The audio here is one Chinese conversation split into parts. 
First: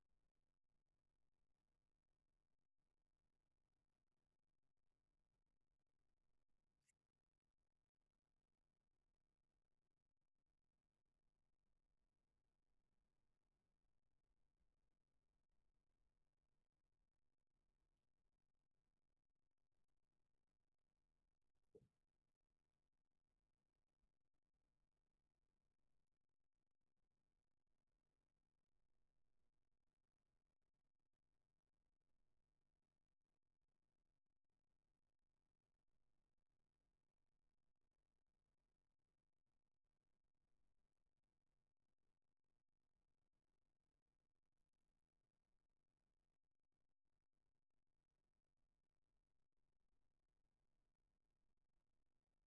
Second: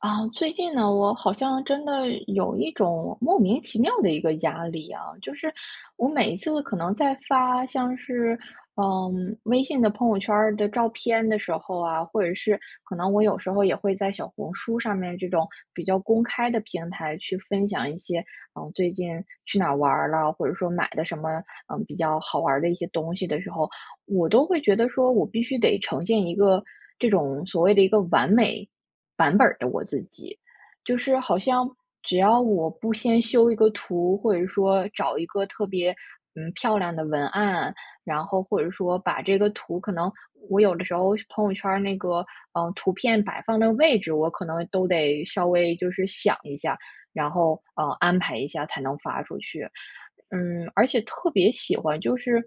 啊，最近呢，我好像真的有一种莫名其妙的一个压力啊，就是我每一次可能在发像是微信的朋友圈儿的照片的时候啊，或者是可能我有时候也会在小红书上面这种比较公开的平台去分享一些最近去哪儿玩儿了，或者说买的什么比较好玩儿的一些东西的时候，我都会觉得说我必须得呈现一个这种所谓的一个完美版本儿的我自己。就是好像只要我不先修一个图，或者说找一个特别漂亮的文案，然后或者说把这个图，可能我有的时候朋友圈儿那个图片摆放的位置，我可能都得稍微就是想一下，然后安排一下才能发出去。而且特别喜欢就是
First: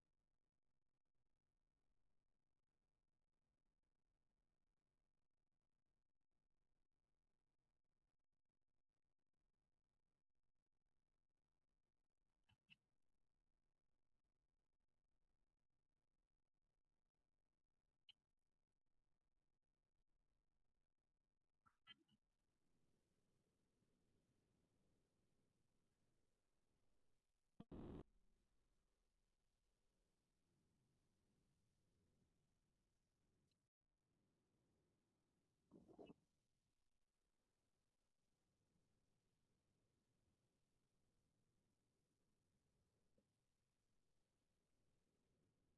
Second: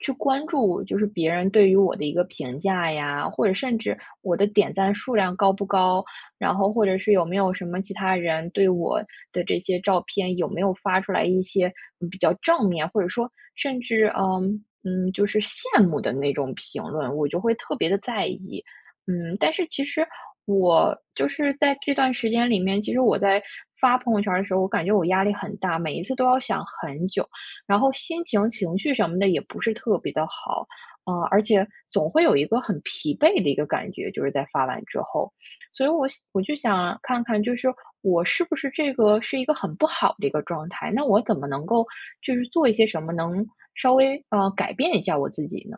去关注，就是别人对于我的一个评价呀，或者甚至我的点赞数量高不高，然后或者是有没有什么其他人对我的这些照片有没有发出来一些比较正面，或者说甚至就是羡慕的那种评论，我就会特别的在意。但是其实我就是在这段时间里面，其实我在发朋友圈儿的时候，我感觉我压力很大，每一次都要想很久，然后心情、情绪什么的也不是特别的好，而且总会有一个很疲惫的一个感觉，就是在发完之后，所以我想我就想看看，就是我是不是这个是一个很不好的一个状态？那我怎么能够就是做一些什么，能稍微改变一下我自己呢？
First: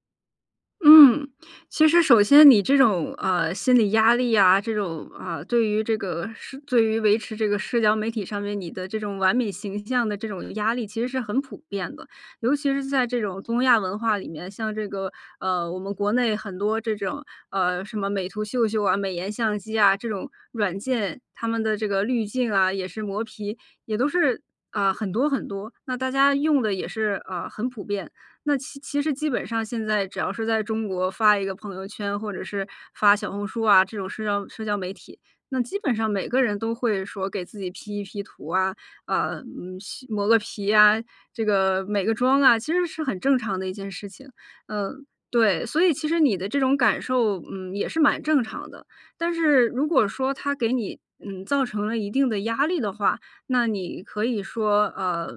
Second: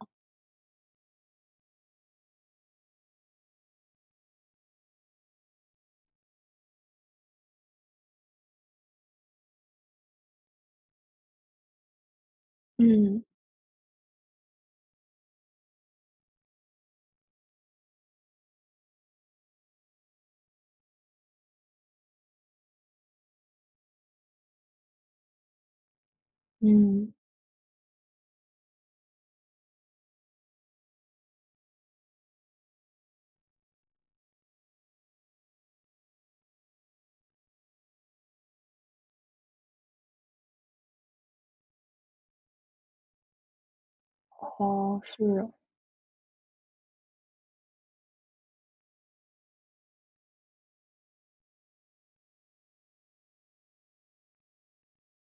嗯，其实首先你这种心理压力啊，这种啊、对于这个是对于维持这个社交媒体上面你的这种完美形象的这种压力，其实是很普遍的，尤其是在这嗯种东亚文化里面，像这个我们国内很多这种什么美图秀秀啊、美颜相机啊这种软件，他们的这个滤镜啊也是磨皮，也都是啊、很多很多，那大家用的也嗯，是啊很普遍。那其实基本上现在只要是在中国发一个朋友圈，或者是发小红书啊，这种社交媒体，那基本上每个人都会说给自己 P 一 P 图啊，洗磨个皮呀，这个美个妆啊，其实是很正常的一件事情。哦，嗯，是，对，所以其实你的这种感受，嗯，也是蛮正常的。但是如果说它给你，嗯，造成了一定的压力的话，那你可以说，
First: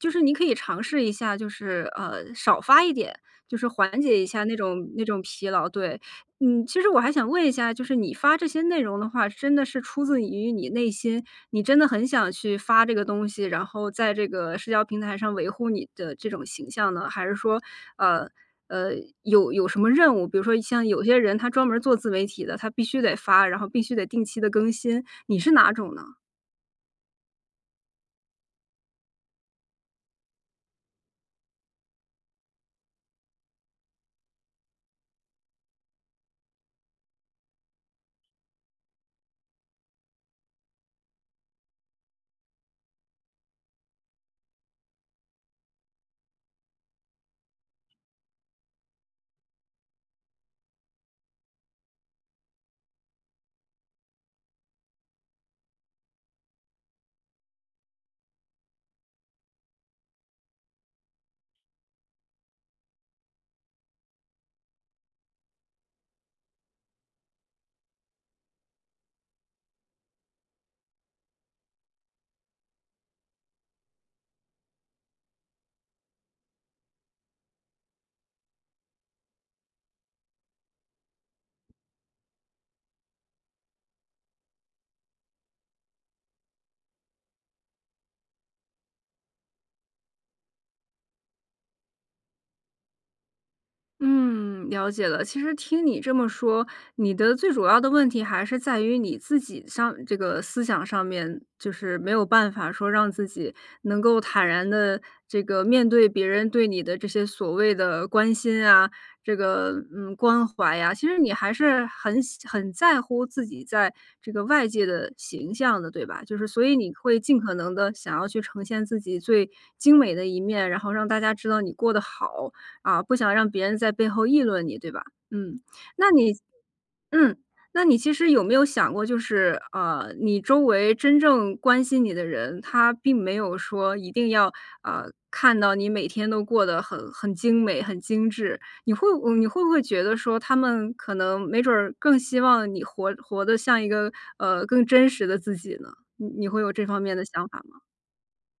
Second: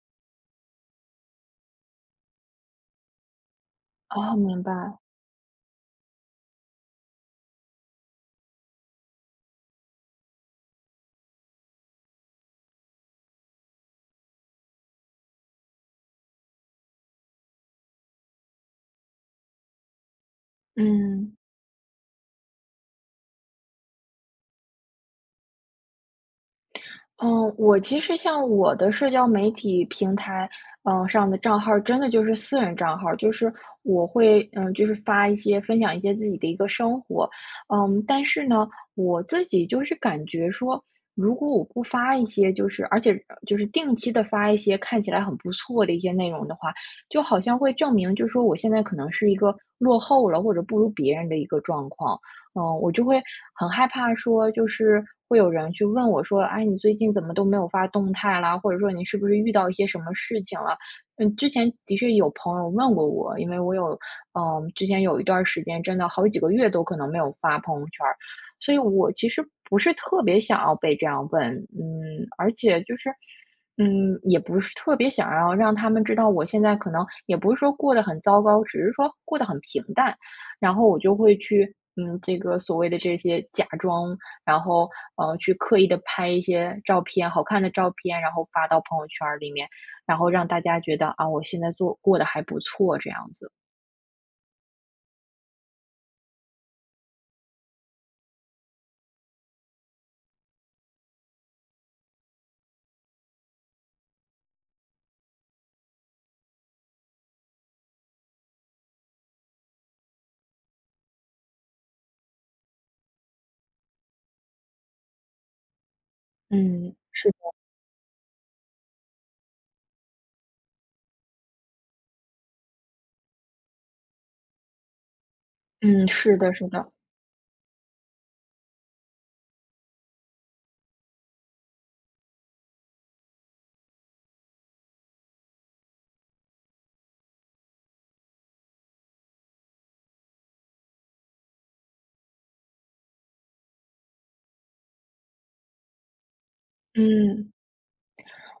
就是你可以尝试一下，就是少发一点，就是缓解一哦，下那明种白，那种疲劳。对，嗯，其实我还想问一下，就是你发这些内容的话，真的是出自于你内心，你真的很想去发这个东西，然后在这个社交平台上维护你的这种形象呢？还是说，呃呃，有什么任务？比如说像有些嗯。人他专门做自媒体的，他必须得发，然后必须得定期的更新，你是哪种呢？嗯，我其实像我的社交媒体平台，上的账号儿真的就是私人账号儿，就是我会，就是发一些分享一些自己的一个生活，但是呢，我自己就是感觉说，如果我不发一些，就是而且就是定期的发一些看起来很不错的一些内容的话，就好像会证明，就是说我现在可能是一个落后了或者不如别人的一个状况，我就会很害怕说，就是会有人去问我说：“哎，你最近怎么都没有发动态啦？或者说你是不是遇到一些什么事情了？”之前的确有朋友问过我，因为我有，之前有一段时间真的好几个月都可能没有发朋友圈儿，所以我其实不是特别想要被这样问，嗯，而且就是，也不是特别想要让他们知道我现在可能也不是说过得很糟糕，只是说过得很平淡。然后我就会去，这个所谓的这些假装，然后去刻意的拍一些照片，好看的照片，然后发到朋友圈儿里面，然后让大家觉得啊，我现在做过得还不错这样子。嗯，了解了。其实听你这么说，你的最主要的问题还是在于你自己上这个思想上面，就是没有办法说让自己能够坦然的这个面对别人对你的这些所谓的关心啊，这个关怀呀、其实你还是很在乎自己在这个外界的形象的，对吧？就是所以你嗯，会是的尽可能的想要去呈现自己最精美的一面，然后让大家知道你过得好。啊，不想让别人在背后议论你，对吧？嗯，嗯，那你是的，是的，嗯，那你其实有没有想过，就是你周围真正关心你的人，他并没有说一定要看到你每天都过得很精美、很精致。你会不会觉得说，他们可能没准儿更希望你活得像一个更真实的自己呢？你会有这方面的想嗯。法吗？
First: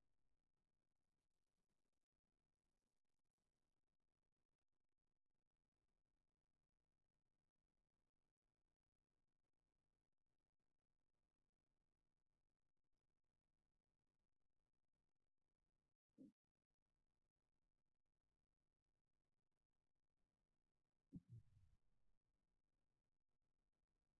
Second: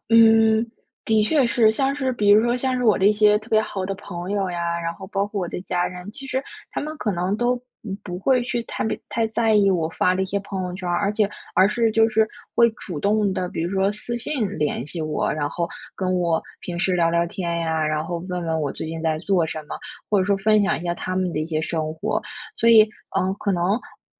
嗯，的确是，像是比如说像是我的一些特别好的朋友呀，然后包括我的家人，其实他们可能都不会去太被太在意我发的一些朋友圈儿，而且而是就是会主动的，比如说私信联系我，然后跟我平时聊聊天呀，然后问问我最近在做什么，或者说分享一下他们的一些生活。所以，可能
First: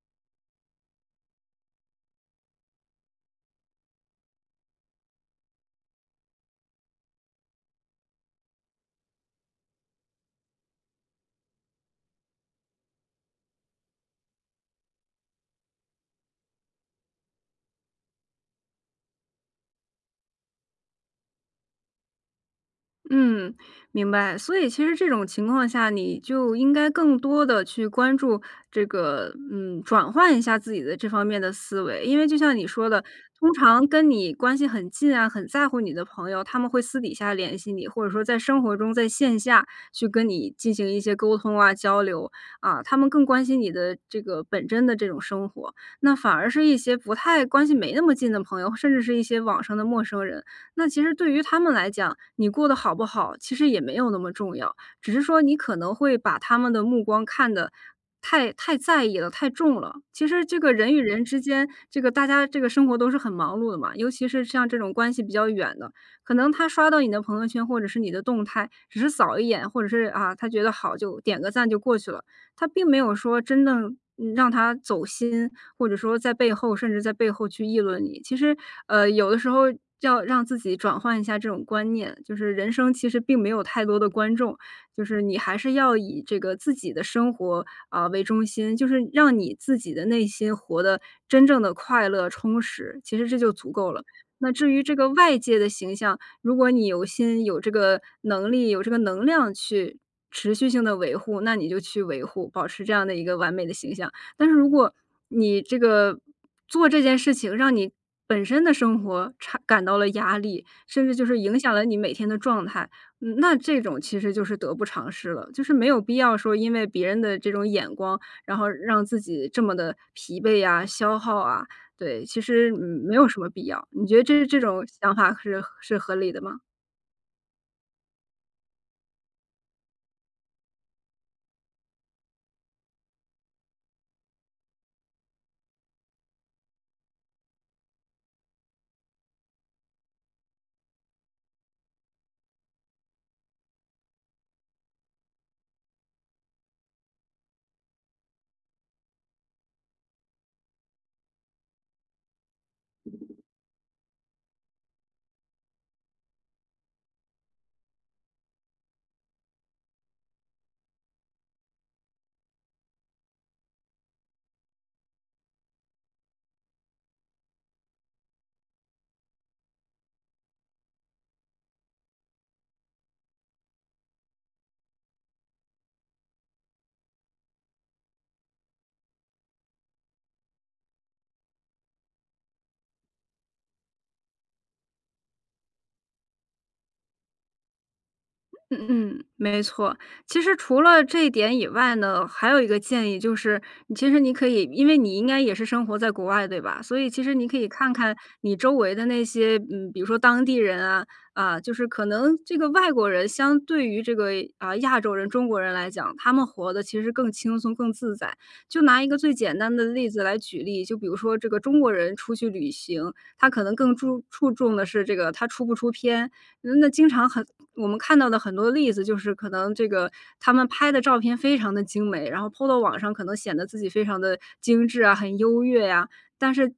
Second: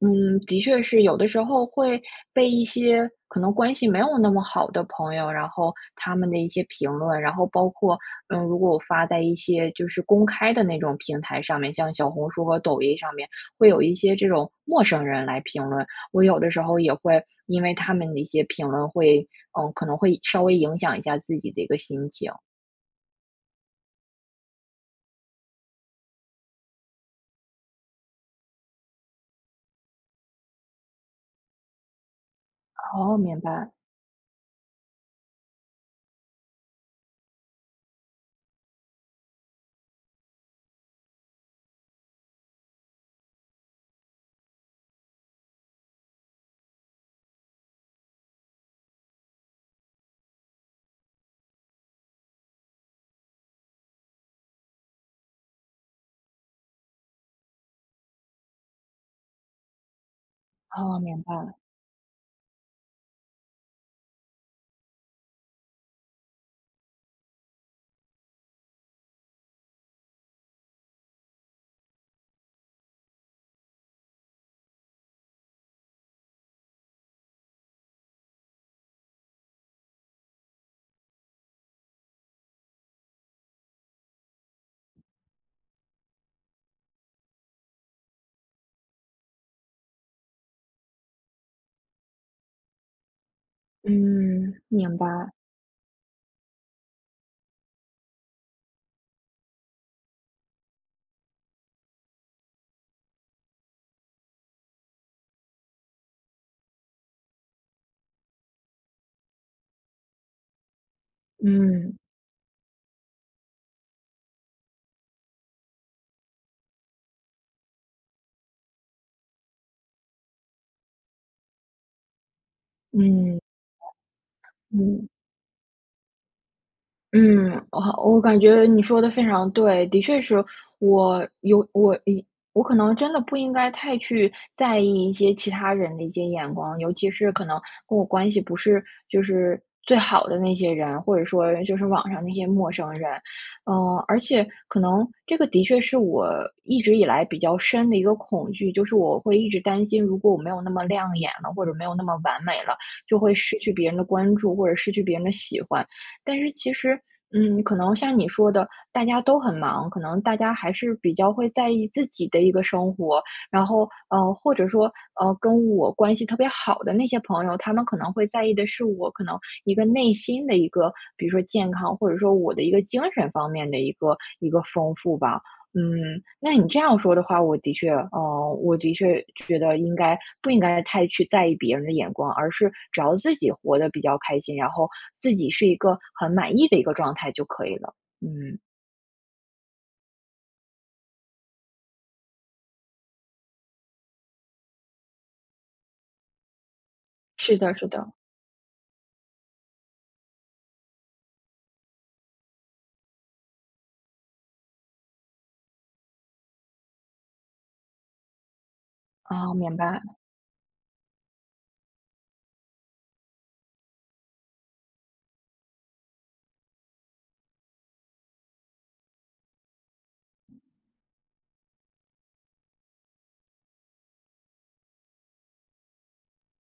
的确是，有的时候会被一些可能关系没有那么好的朋友，然后他们的一些评论，然后包括，如果我发在一些就是公开的那种平台上面，像小红书和抖音上面，会有一些这种陌生人来评论，我有的时候也会因为他们的一些评论会，可能会稍微影响一下自己的一个心情。嗯，明白。所以其实这种情况下，你就应该更多的去关注这个转换一下自己的这方面的思维。因为就像你说的，哦，明通白，常跟你关系很近啊，很在乎你的朋友，他们会私底下联系你，或者说在生活中在线下去跟你进行一些沟通啊、交流，啊，他们更关心你的这个本真的这种生活。那反而是一些不太关系没那么近的朋友，甚至是一些网上的陌生人，那其实对于他们来讲，你过得好不好，其实也没有那么重要，只是说你可能会把他们的目光看得太在意了，太重了。其实这个人哦，与明人白，之间，这个大家这个生活都是很忙碌的嘛，尤其是像这种关系比较远的，可能他刷到你的朋友圈或者是你的动态，只是扫一眼，或者是啊他觉得好就点个赞就过去了，他并没有说真正让他走心，或者说在背后甚至在背后去议论你。其实，有的时候要让自己转换一下这种观念，就是人生其实并没有太多的观众，就是你还是要以这个自己的生活啊、为中心，就是让你自己的内心活得真正的快乐充实，其实这就足够了。那嗯，至于这明个白，外界的形象，如果你有心、有这个能力、有这个能量去持续性的维护，那你就去维护，保持这样的一个完美的形象。但是如果你这个做这件事情，让你本身的生活差感到了压力，甚至就是影响了你嗯，每天的状态，那这种其实就是得不偿失了。就是没有必要说因为别人的这种眼光，然后让自己这么的疲惫呀、消耗啊，对，其实，嗯，没有什嗯，么必要。你觉得这种嗯。想法是合理的吗？嗯，我感觉你说的非常对，的确是我有我一我可能真的不应该太去在意一些其他人的一些眼光，尤其是可能跟我关系不是就是最好的那些人，或者说就是网上那些陌生人。而且可能这个的确是我一直以来比较深的一个恐惧，就是我会一直担心，如果我没有那么亮眼了，或者没有那么完美了，就会失去别人的关注，或者失去别人的喜欢。但是其实可能像你说的，大家都很忙，可能大家还是比较会在意自己的一个生活，然后或者说跟我关系特别好的那些朋友，他们可能会在意的是我可能一个内心的一个，比如说健康，或者说我的一个精神方面的一个丰富吧。那你这样说的话，我的确，我的确觉得不应该太去在意别人的眼光，而是只要自己活得比较开心，然后自己是一个很满意的一个状态就可以了。嗯，嗯嗯，没错。其实除了这一点以外呢，还有一个建议就是，你其实可以，因为你应该也是生活在国外，对吧？所以其实你可是以的，是看的，看你周围的那些，嗯，比如说当地人啊，啊，就是可能这个外国人相对于这个啊亚洲人、中国人来讲，他们活得其实更轻松、更自在。就拿一个最啊，简单明的白。例子来举例，就比如说这个中国人出去旅行，他可能更注重的是这个他出不出片，那经常很我们看到的很多例子就是可能这个他们拍的照片非常的精美，然后 Po 到网上可能显得自己非常的精致啊，很优越呀，但是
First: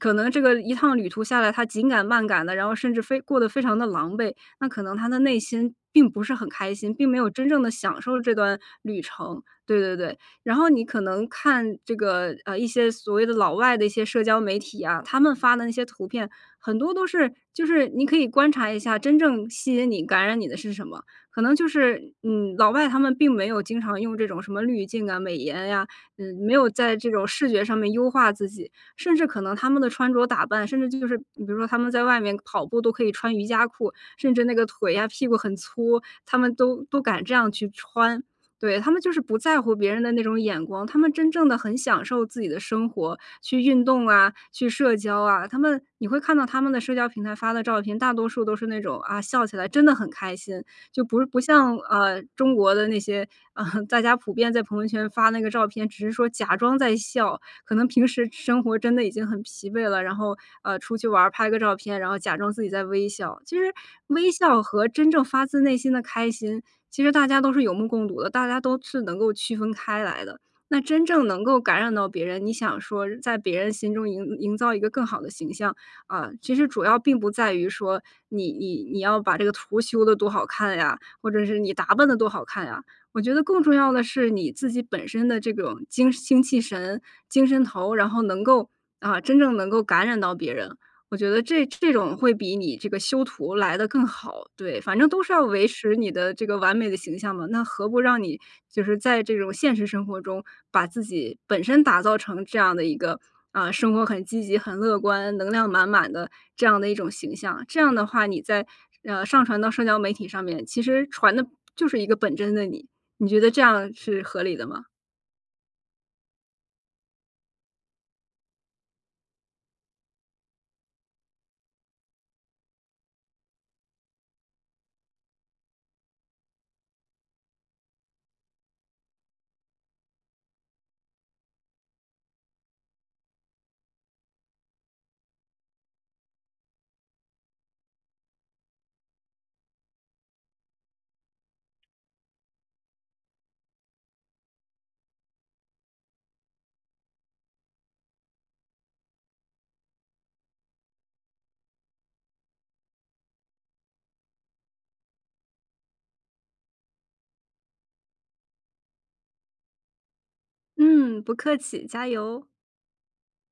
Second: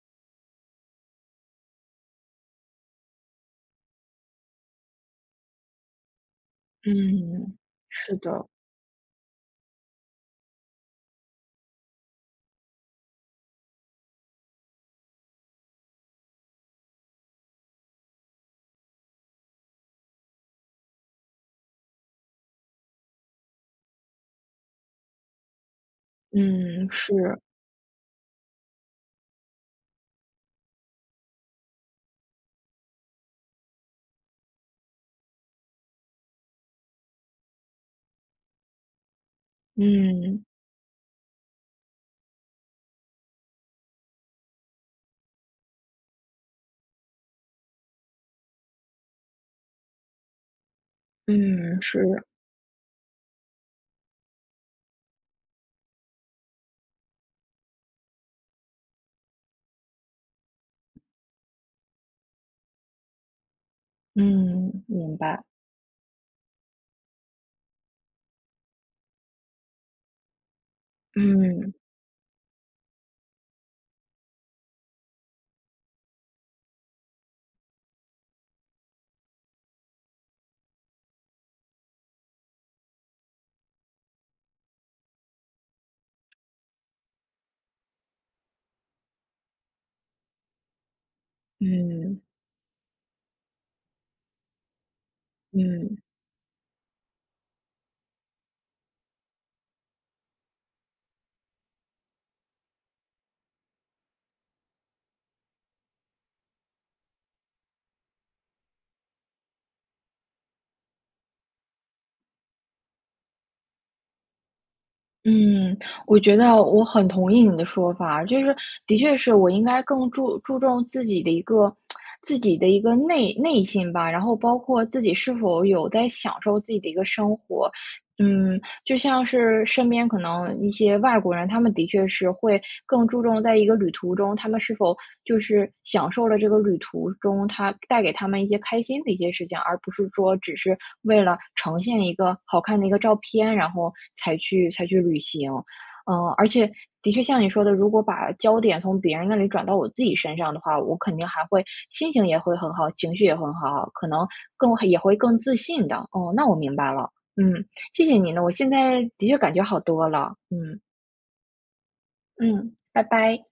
可能这个一趟旅途下来，他紧赶慢赶的，然后甚至非过得非常的狼狈，那可能他的内心并不是很开心，并没有真嗯，正的享是受这的，段旅程，对对对。然后你可能看这个，一些所谓的老外的一些社交媒体啊，他们发的那些图片，很多都是就是你可以观察一下，真正吸引你、感染你的是什么？可能就是，嗯，老外他们并没有经常用这种什么滤镜啊、美颜呀，嗯，没有嗯，在这是，种视觉上面优化自己，甚至可能他们的穿着打扮，甚至就是比如说他们在外面跑步都可以穿瑜伽裤，甚至那个腿呀、屁股很粗，他们都敢这样去穿。对，他们就是不在乎别人的那种嗯，眼光，他们真正的很享受自己的生活，去运动啊，去社交啊。他们你会看到他们的社交平台发的照片，大多数都是那种，啊，笑起来真的很开心，就不像，嗯，是，中国的那些啊，大家普遍在朋友圈发那个照片，只是说假装在笑，可能平时生活真的已经很疲惫了，然后出去玩儿拍个照片，然后假装自己在微笑。其实微笑嗯，和真明正白。发自内心的开心，其实大家都是有目共睹的，大家都是能够区分开来的。那真正能够嗯，感染到别人，你想说在别人心中营造一个更好的形象啊、其实主要并不在于说你要把这个图修的多好看呀，或者是你打扮的多好看呀，我觉得更重要的是你自己本身的这种精气神、精神头，然后能够啊，真正能够感染到别人。我觉得这种嗯，会比你这个修图来的更好，对，反正都是要维持嗯。你的这个完美的形象嘛，那何不让你就是在这种现实生活中，把自己本身打造成这样的一个，啊，生活很积极、很乐观、能量满满的这样的一种形象。这样的话，你在，上传到社交媒体上面，其实传的就是一个本真的你。你觉得这样是合理的吗？嗯，我觉得我很同意你的说法，就是的确是我应该更注重自己的一个内心吧，然后包括自己是否有在享受自己的一个生活。嗯，就像是身边可能一些外国人，他们的确是会更注重在一个旅途中，他们是否就是享受了这个旅途中他带给他们一些开心的一些事情，而不是说只是为了呈现一个好看的一个照片，然后才去旅行。而且的确像你说的，如果把焦点从别人那里转到我自己身上的话，我肯定还会心情也会很好，情绪也会很好，可能更也会更自信的。哦，那我明白了，嗯。谢谢你呢，我现在的确感觉好多了，嗯。嗯，不客气，加油。嗯，拜拜。